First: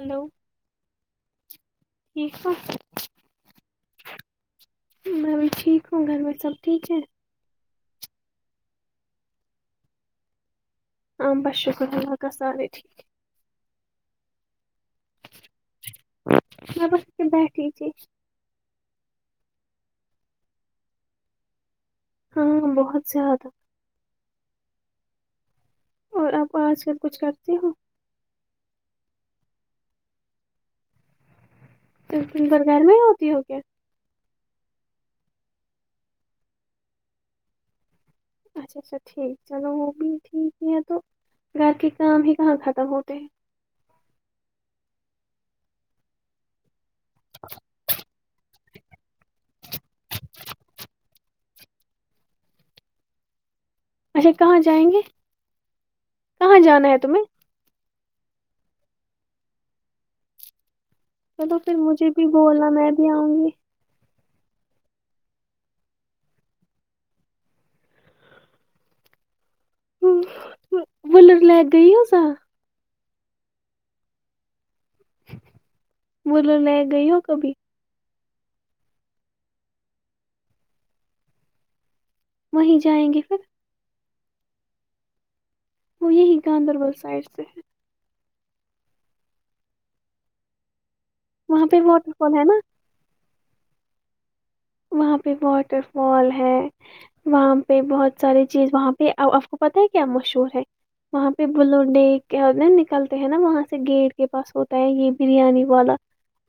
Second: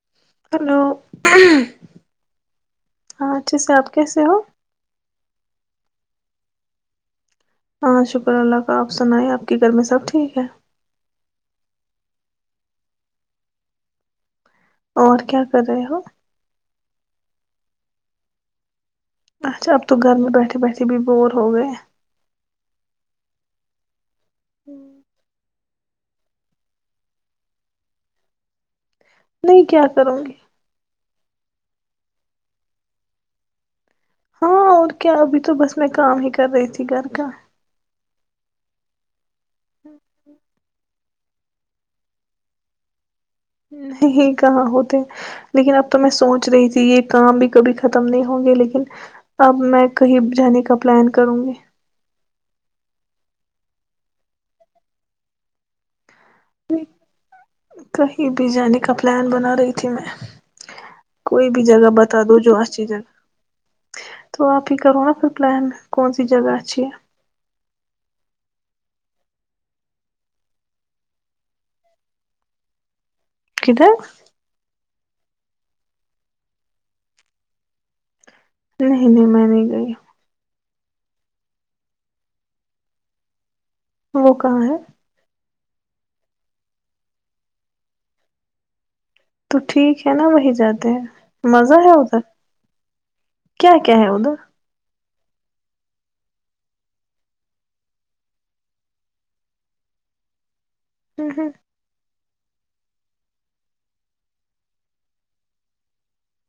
hello hello ٹھیک ہو ہاں اچھے سے آپ کیسے ہو میں بھی ٹھیک ہوں گھر میں سب ٹھیک ہے ہاں شکر اللہ کا آپ سنائیں آپ کی گھر میں سب ٹھیک ہے ہاں بس شکر اللہکہ سارے ٹھیک اور کیا کر رہے ہو بیٹٹھی ت اچھا اب تو گھر میں بیٹھے بیٹھے بھی بور ہو گئے ہاں بہت زیادہ ہوں [inaudible] اور آپ آج سےب کچھ کرتے ہو نہیں کیا کروں گی تو ت ب گھر میں ہی ہوتی ہو کیا ہاں اور کیا ابھی تو بس میں کام ہی کر رہی تھی گھر کا اچھا اچھا ٹھیک چلو وہ بھی ٹھیک ہی ہیں تو رات کے کام ہی کہاں ختم ہوتے ہی کہاں ہوتے لیکن اب تو میں سوچ رہی تھی یہ کام بھی کبھی ختم نہیں ہوں گے لیکن اب میں کہیں جانے کا پلان کروں گی اچھا کہاں جائیں گے کہاں جانا ہے تمہیں کہیں بھی جانے کا پلان بنا رہی تھی میں کوئی چلو بھی پھر جگہ مجھے بتا بھی دو جو بولنا اچھی میں جگہ بھی آؤں گی تو آپ ہی کرو نا پھر پلان کون سی جگہ اچھی ہے ہ ولر لائگ گئی ہوذا کدھر بولو لے گئی ہو کبھی نہیں نہیں میں نہیں گئی وہیں جائیں گے پھر وہ کہاں ہے وہ یہی گاندربل سائڈ سے ہے تو ٹھیک ہے نا وہی جاتے ہیں وہاں پہ مزہ ہے واٹر ادھر فال ہے نا کیا کیا ہے اد وہاں پہ واٹر فال ہے وہاں پہ بہت ساریے چیز وہاں پہ آپ کو پتہ ہے کیا مشہور ہے وہاں پہ ہ بولوں نے کے ہر دن نکلتے ہیں نا وہاں سے گیٹ کے پاس ہوتا ہے یہ بریانی والا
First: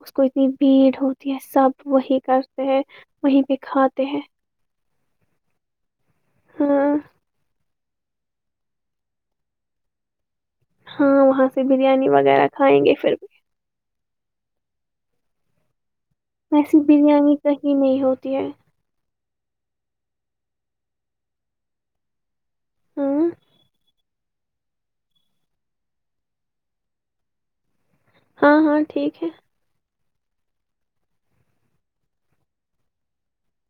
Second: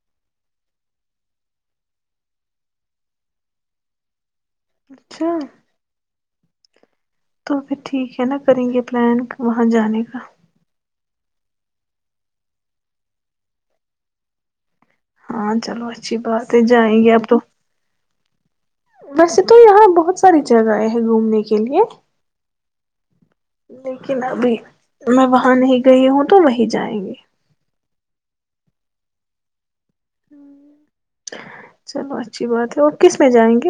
اس کو اتنی بھیڑ ہوتی ہے سب وہی کرتے ہیں وہیں پہ کھاتے ہیں اچھا ہاں تو پھر ٹھیک ہے نا کریں گے پلان وہاں جانے کا ہاں وہاں سے بریانی وغیرہ کھائیں گے پھر ہاں چلو اچھا اییسی بریانی کہیں نہیں ہوتی ہے ویسے تو یہاں بہت ساری جگہیں ہیں گھومنے کے لیے ہاں لیکن ابھی میں وہاں نہیں گئی ہوں تو وہیں جائیں گی ہاں ہاں ٹھیک ہے چلو اچھی بات ہے اور کس میں جائیں گے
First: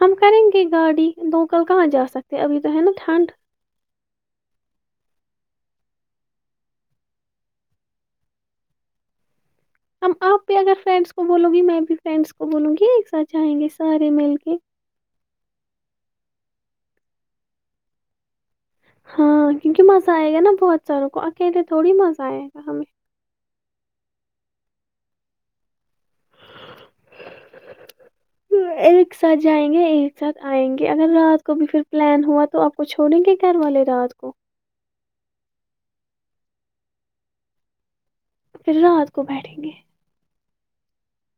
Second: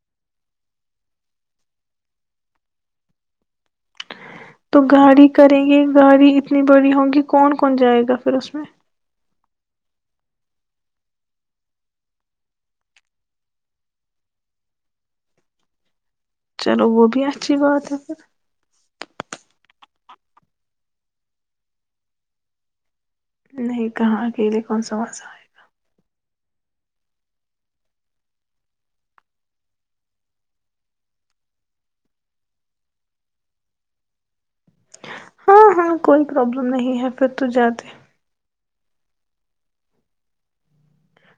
ہم کریں گے گاڑی دو کا کہاں جا سکتے ابھی تو ہے نا ٹھنڈ تو گاڑی کریں گے گاڑی اتنی بڑی ہوگی کون کون جائے گا پھر اس میں ہم آپ بھی اگر فرینڈس کو بولوں گی میں بھی فرینڈس کو بولوں گی ایک ساتھ چاہئیں گے سارے مل کے چلو وہ بھی اچھی بات ہے پھر ہاں کیونکہ مزہ آئے گا نا بہت ساروں کو اکیلے تھوڑی مزہ آئے گا ہمیں نہیں کہاں اکیلے کون سا مزہ آئے گا ہوں ایک ساتھ جائیں گے ایک ساتھ آئیں گے اگر رات کو بھی پھر پلان ہوا تو آپ کو چھوڑیں گے گھر والے رات کو ہاں ہاں کوئی پروبلم نہیں ہے پھر تو جاتے پھر رات کو بیٹھیں گے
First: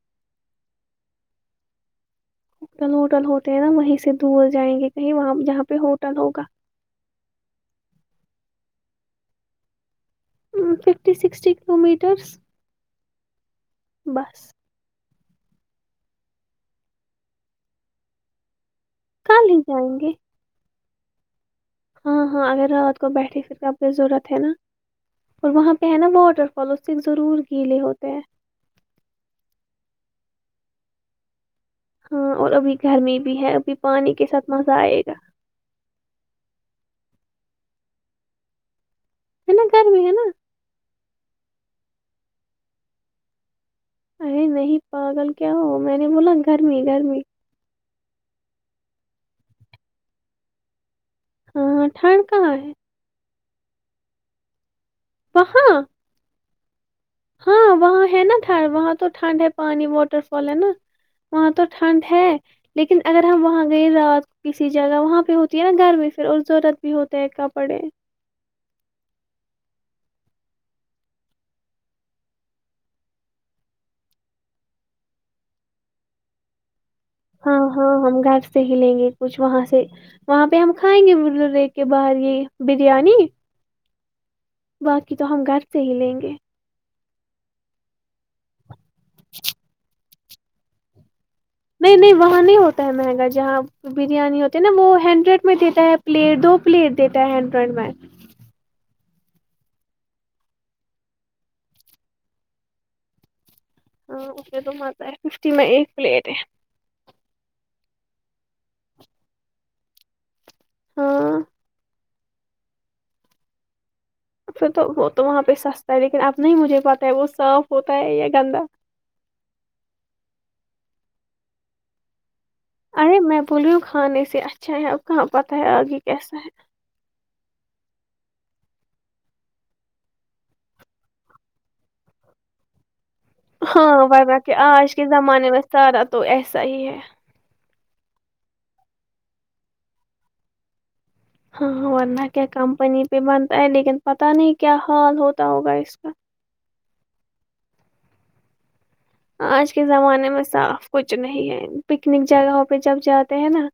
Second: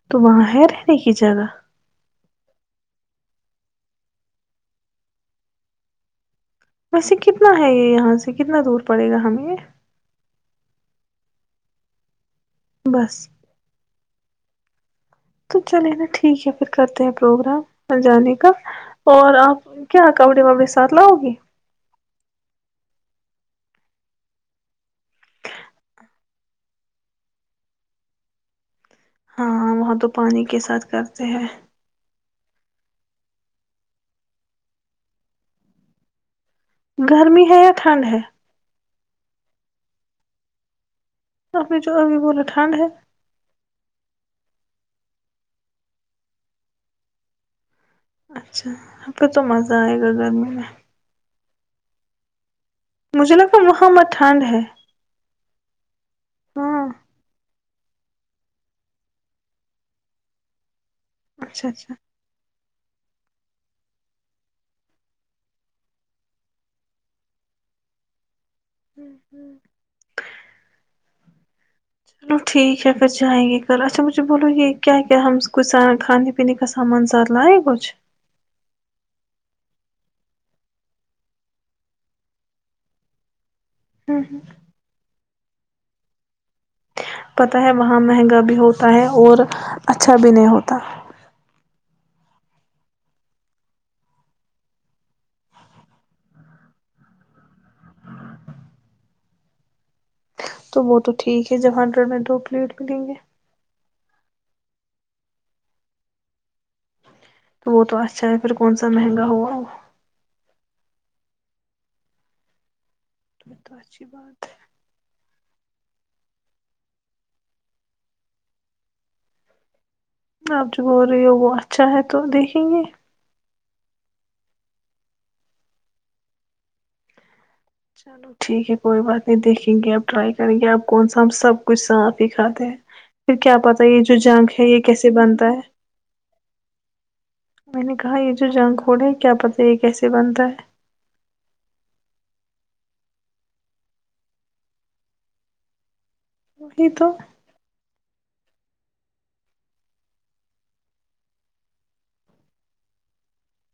تو وہاں ہے رہنے کی جگہ ہوٹل ہوتے ہیں نا وہیں سے دور جائیں گے بھی جہاں پہ ہوٹل ہوگا ویسے کتنا ہے یہ یہاں سے کتنا دور پڑے گا ہمیں ففٹی سکسٹی کلو میٹرس بس بس تو چلے نا ٹھیک ہے پھر کرتے ہیں پروگرام جانے کا اور کل آپ ہی جائیں کیا گے کورے مبس ساتھ لاوگی ہاں ہاں اگر رات کو بیٹھے پھر آپ کو ضرورت ہے نا اور وہاں پہ ہے نا واٹر فال اس سے ضرور گیلے ہوتے ہیں ہاں وہاں تو پانی کے ساتھ کرتے ہیں ہاں اور ابھی گرمی بھی ہے ابھی پانی کے ساتھ مزہ آئے گا گرمی ہے یا ٹھنڈ ہے ہے نا گرمی ہے نا اپ نے جو ابھی بولے ٹھنڈ ہے ارے نہیں پاگل کیا ہو میں نے بولا گرمی گرمی اچھا ھمکوں تو مزہ آئے گا گرمی میں ہاں ہاں تھند کہا ہے مجھے لگتا وہاں پے ٹھنڈ ہے وہاں ہاں ہاں وہاں ہے نا وہاں تو ٹھنڈ ہے پانی واٹر فال ہے نا وہاں تو اچھا اچھا ٹھنڈ ہے لیکن اگر ہم وہاں گئے رات کسی جگہ وہاں پہ ہوتی ہے نا گرمی پھر اور ضرورت بھی ہوتا ہے کپڑے ہوں ہوں چلو ٹھیک ہے پھر جائیں گے کل اچھا مجھے بولو یہ کیا کیا ہم کچھ کھانے پینے کا سھ ہاں ہاں ہم گھر سے ہی لیں گے کچھ وہاں سے وہاں پہ ہم کھائیں گے ب کے باہر یہ بریانی ہوں ہ کی تو ہم گھر سے ہی لیں گے پتا ہے وہاں مہنگا بھی ہوتا ہے اور اچھا اچھا بھی نہیں ہوتا نہیں نہیں وہاں نہیں ہوتا ہے مہنگا جہاں بریانی ہوتی ہے نا وہ ہنڈریڈ میں دیتا ہے پلیٹ دو پلیٹ دیتا ہے ہنڈریڈ میں تو وہ تو ٹھیک ہے جب ہنڈریڈ میں دو پلیٹ ملیں گے ہاں اے تو آتا ہے ففٹی میں ایک پلیٹ ہے وہ تو اچھا ہے پھر کون سا مہنگا ہوا وہ ہاں تو تو [unintelligible] پھر تو وہ تو وہاں پہ سستا ہے لیکن اب نہیں مجھے پتا ہے وہ صاف ہوتا ہے یا گندا اب جو بول رہی ہے ہو وہ اچھا ہے تو دیک ارے میں پولیو کھانے سے اچھا ہے اب کہاں پتہ ہے آگے کیسا ہے چلو ٹھیک ہے کوئی بات نہیں دیکھیں گے آپ ٹرائی کریں گے آپ کون سا ہم سب کچھ صاف ہی کھاتے ہیں پھر کیا پتا ہاں یہ جو یرا کہ جنک ہے یہ آج کے کیسے بنتا زمانے ہے میں سارا تو ایسا ہی ہے میں نے کہا یہ جو جنگ کھوڑا ہے کیا پتا یہ کیسے بنتا ہے ہاں ورنہ کیا کمپنی پہ بنتا ہے لیکن پتا نہیں کیا حال ہوتا ہوگا اس کا نہیں تو آج کے زمانے میں صاف کچھ نہیں ہے پکنک جگہوں پہ جب جاتے ہیں نا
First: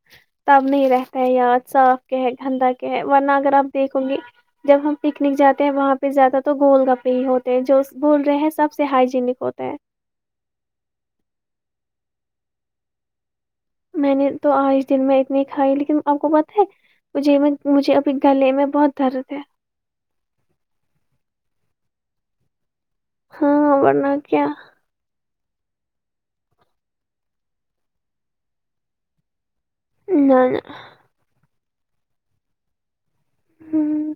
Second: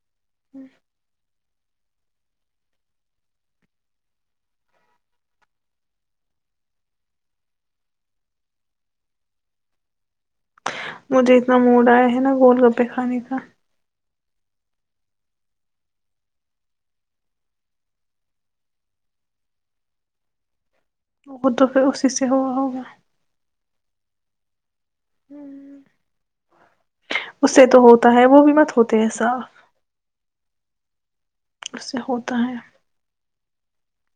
تب نہیں رہتا ہے یا صاف کے ہے گندا کے ہے ورنہ اگر آپ دیکھو گے جب ہم پکنک جاتے ہیں وہاں پہ جاتا تو گول گپے ہی ہوتے ہیں جو بول رہے ہیں سب سے ہائجینک ہوتے ہیں مجھے اتنا موڈ آیا ہے نا گول گپے کھانے کا میں نے تو آج دن میں اتنی کھائی لیکن آپ کو پت ہے مجھے مجھے ابھی گلے میں بہت درد ہے وہ تو پھر اسی سے ہوا ہوگا ہاں ورنہ کیا اس سے تو ہوتا ہے وہ بھی مت ہوتے ہے ایسا نہ نہ اس سے ہوتا ہے ہوں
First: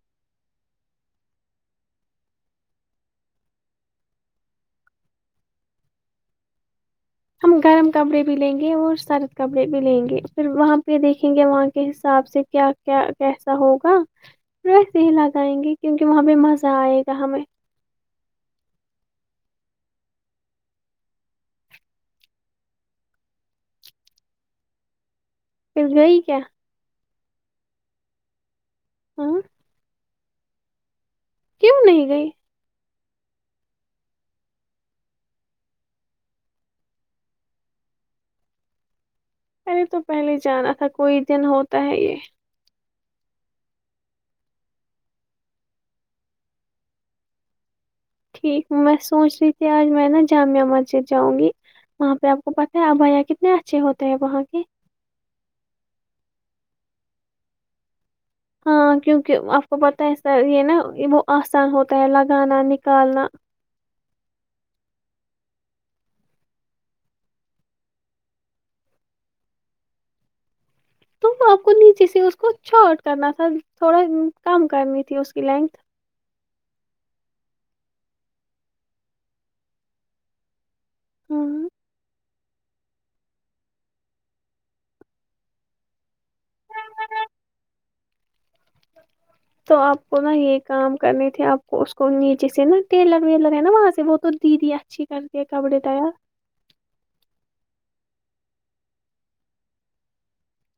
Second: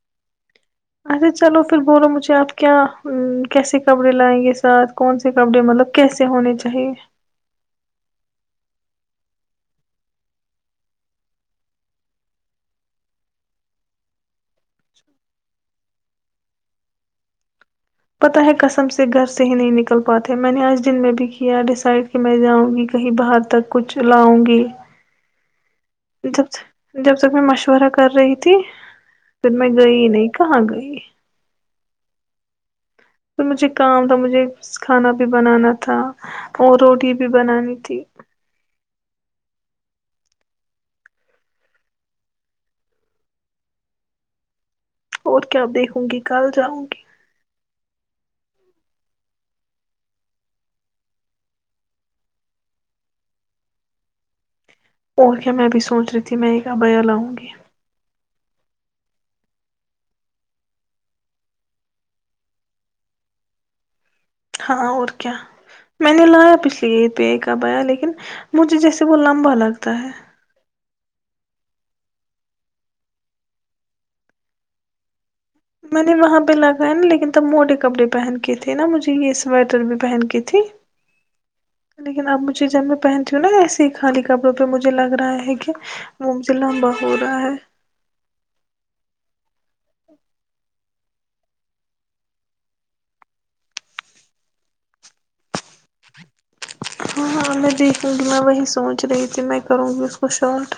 اچھا چلو پھر بولو مجھے آپ کیا کیسے کپڑے لائیں گے اس سال کون سے کپڑے مطلب کیسے ہونے چاہیے ہم گرم کپڑے بھی لیں گے اور سرد کپڑے بھی لیں گے پھر وہاں پہ دیکھیں گے وہاں کے حساب سے کیا کیا کیسا ہوگا پھر ویسے ہی لگائیں گے کیونکہ وہاں پہ مزہ آئے گا ہمیں پتہ ہے قسم سے گھر سے ہی نہیں نکل پاتے میں نے آج دن میں بھی کیا ڈیسائڈ کہ میں جاؤں گی کہیں باہر تک کچھ لاؤں گی پھر گئی کیا جب جب تک میں مشورہ کر رہی تھی ہاں پھر میں گئی نہیں کہاں گئی کیوں نہیں گئی پھر مجھے کام تھا مجھے کھانا بھی بنانا تھا اور روٹی بھی بنانی تھی پہلے تو پہلے جانا تھا کوئی دن ہوتا ہے یہ اور کیا دیکھوں گی کل جاؤں گی ٹھیک میں سوچ رہی تھی آج میں نا جامع مسجد جاؤں گی وہاں پہ آپ کو پتاہ ہے ا بھیا کتنے اچھے ہوتے ہیں وہاں کے اور کیا میں بھی سوچ رہی تھی میں ایک ابیا لاؤں گی ہاں کیونکہ آپ کو پتہ ہےسر یہ نا وہ آسان ہوتا ہے لگانا نکالنا ہاں اور کیا میں نے لایا پچھلی عید پہ ایک کا بیا لیکن مجھے جیسے وہ لمبا لگتا ہے تو آپ کو نیچے سے اس کو چارٹ کرنا تھا تھوڑا کم کرنی تھی اس کی لینتھ میں نے وہاں پہ لاگایا نا لیکن تب موڈی کپڑے پہن کے تھے نا مجھے یہ سویٹر بھی پہن کے تھی ہاں کنے کے نام چیزیں میں پہنتی ہوں نا ایسے ہی خالی کپڑوں پہ مجھے لگ رہا ہے کہ وہ مج سے لمبا ہو رہا ہے تو آپ کو نا یہ کام کرنے تھے آپ کو اس کو نیچے سے نا ٹیلر ویلر ہے نا وہاں سے وہ تو دیدی اچھی کرتی ہے کپڑے تیار ہاںاں میں دیکھوں گی میں وہی سوچ رہی تھی میں کروں گی اس کو شاٹ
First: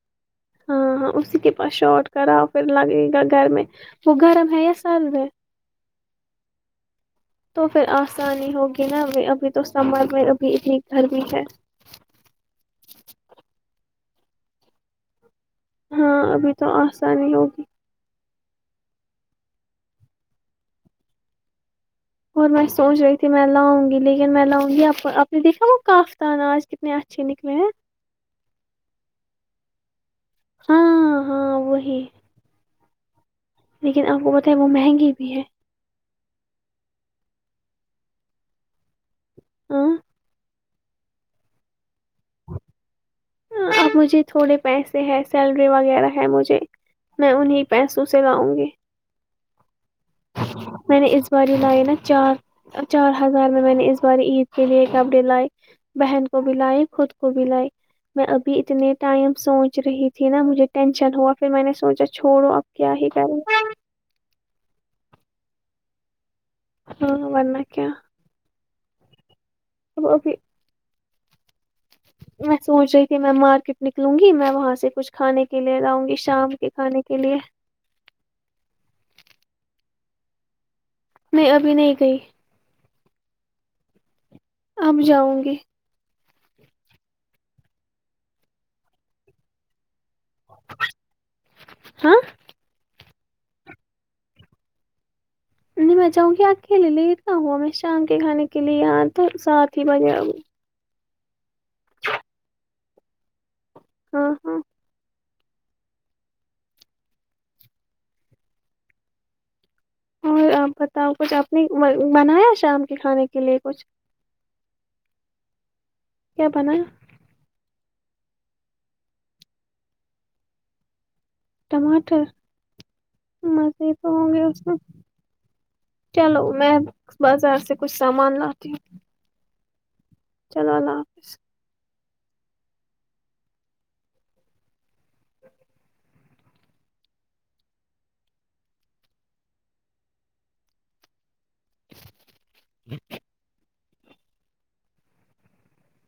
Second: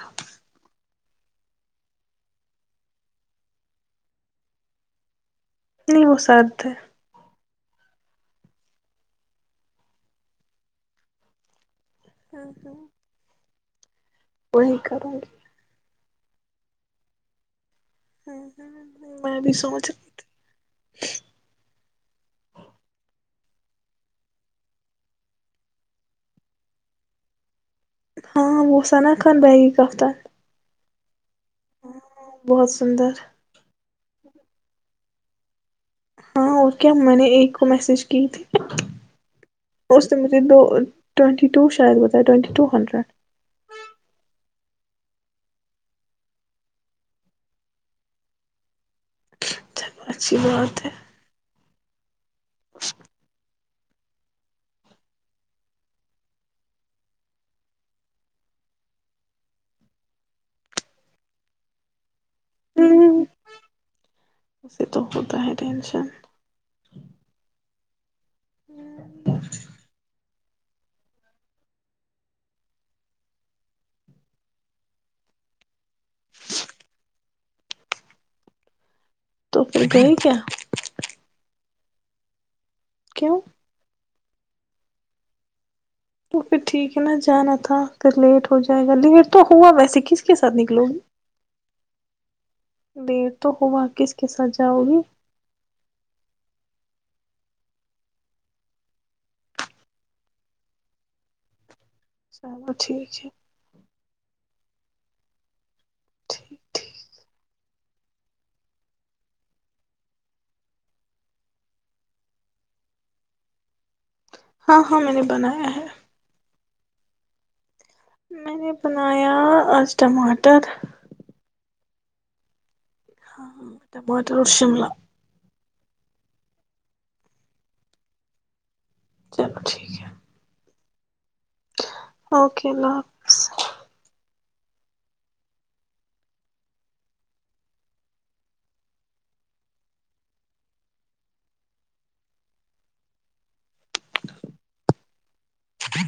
ہاں ہاں اسی کے پاس شارٹ کراؤ پھر لگے گا گھر میں وہ گرم ہے یا سرد ہے نہیں وہ سرد ہے تو پھر آسانی ہوگی نا ابھی تو سمر میں ابھی اتنی گرمی ہے ہاں ہاں [inaudible] وہی کروں گی ہاں ابھی تو آسانی ہوگی ہ ہ میں بھی سوچ رہی تھی اور میں سوچ رہی تھی میں لاؤں گی لیکن میں لاؤں گی آپ نے دیکھا وہ کافتان آج کتنے اچھے نکلے ہیں ہاں وہ آنا خ بیگی کفت ہاں ہاں وہی بہت سندر لیکن آپ کو بت ہے وہ مہنگی بھی ہے ہاں اور کیا میں نے ایک کو میسج کی تھی ہاں اس سے مجھے دو ٹوینٹی و شاید ٹ ٹ ہڈڈ اب مجھے تھوڑے پیسے ہے سیلری وغیرہ ہے مجھے میں انیں پیسوں سے لاؤں گی چلو اچھی بات ہے میں نے اس بار لائے نا چار چار ہزار میں میں نے اس بار عید کے لیے کپڑے لائے بہن کو بھی لائے خود کو بھی لائے میں ابھی اتنے ٹائم سوچ رہی تھی نا مجھے ٹینشن ہوا پھر میں نے سوچا چھوڑو آپ کیا ہی کریں کووت ہے ہے ٹینشن ہاں بن کیا ہ تو پھر میں سوچ رہی تھی میں مارکیٹ نکلوں گی میں وہاں سے کچھ کھانے کے لیے جاؤں گی شام کے کھانے کے لیے تو پھر گئی کیا میں ابھی نہیں گئی کیوں ہمم جاؤ گی تو پھر ٹھیک ہے نا جانا تھا پھر لیٹ ہو جائے گا لیٹ تو ہوا ویسے ک ک کے ساتھ نکلو گی ہاں دٹ تو ہوگا آ کس کے ساتھ جاؤ گی نہیں میں چاہوں گی اکیلے لی اتنا ہوا میں شام کے کھانے کے لیے آ تو سات ہی بجے آؤ چلو ٹھیک ہے ہاں ہاں ٹھیک ٹھیک اور آپ بتاؤ کچھ آپ نے بنایا شام کے کھانے کے لیے کچھ ہاں ہاں میں نے بنایا ہے بنا میں نے بنایا ٹماٹر ٹماٹر ہاں مزے مے تو مٹ ہوں گے اس میں وشملہ چلو میں بازار سے کچھ سامان لاتی ہوں چلو ٹھیک ہے اللہ اللہ حافظ اوکے اللہ حافظ جی ہ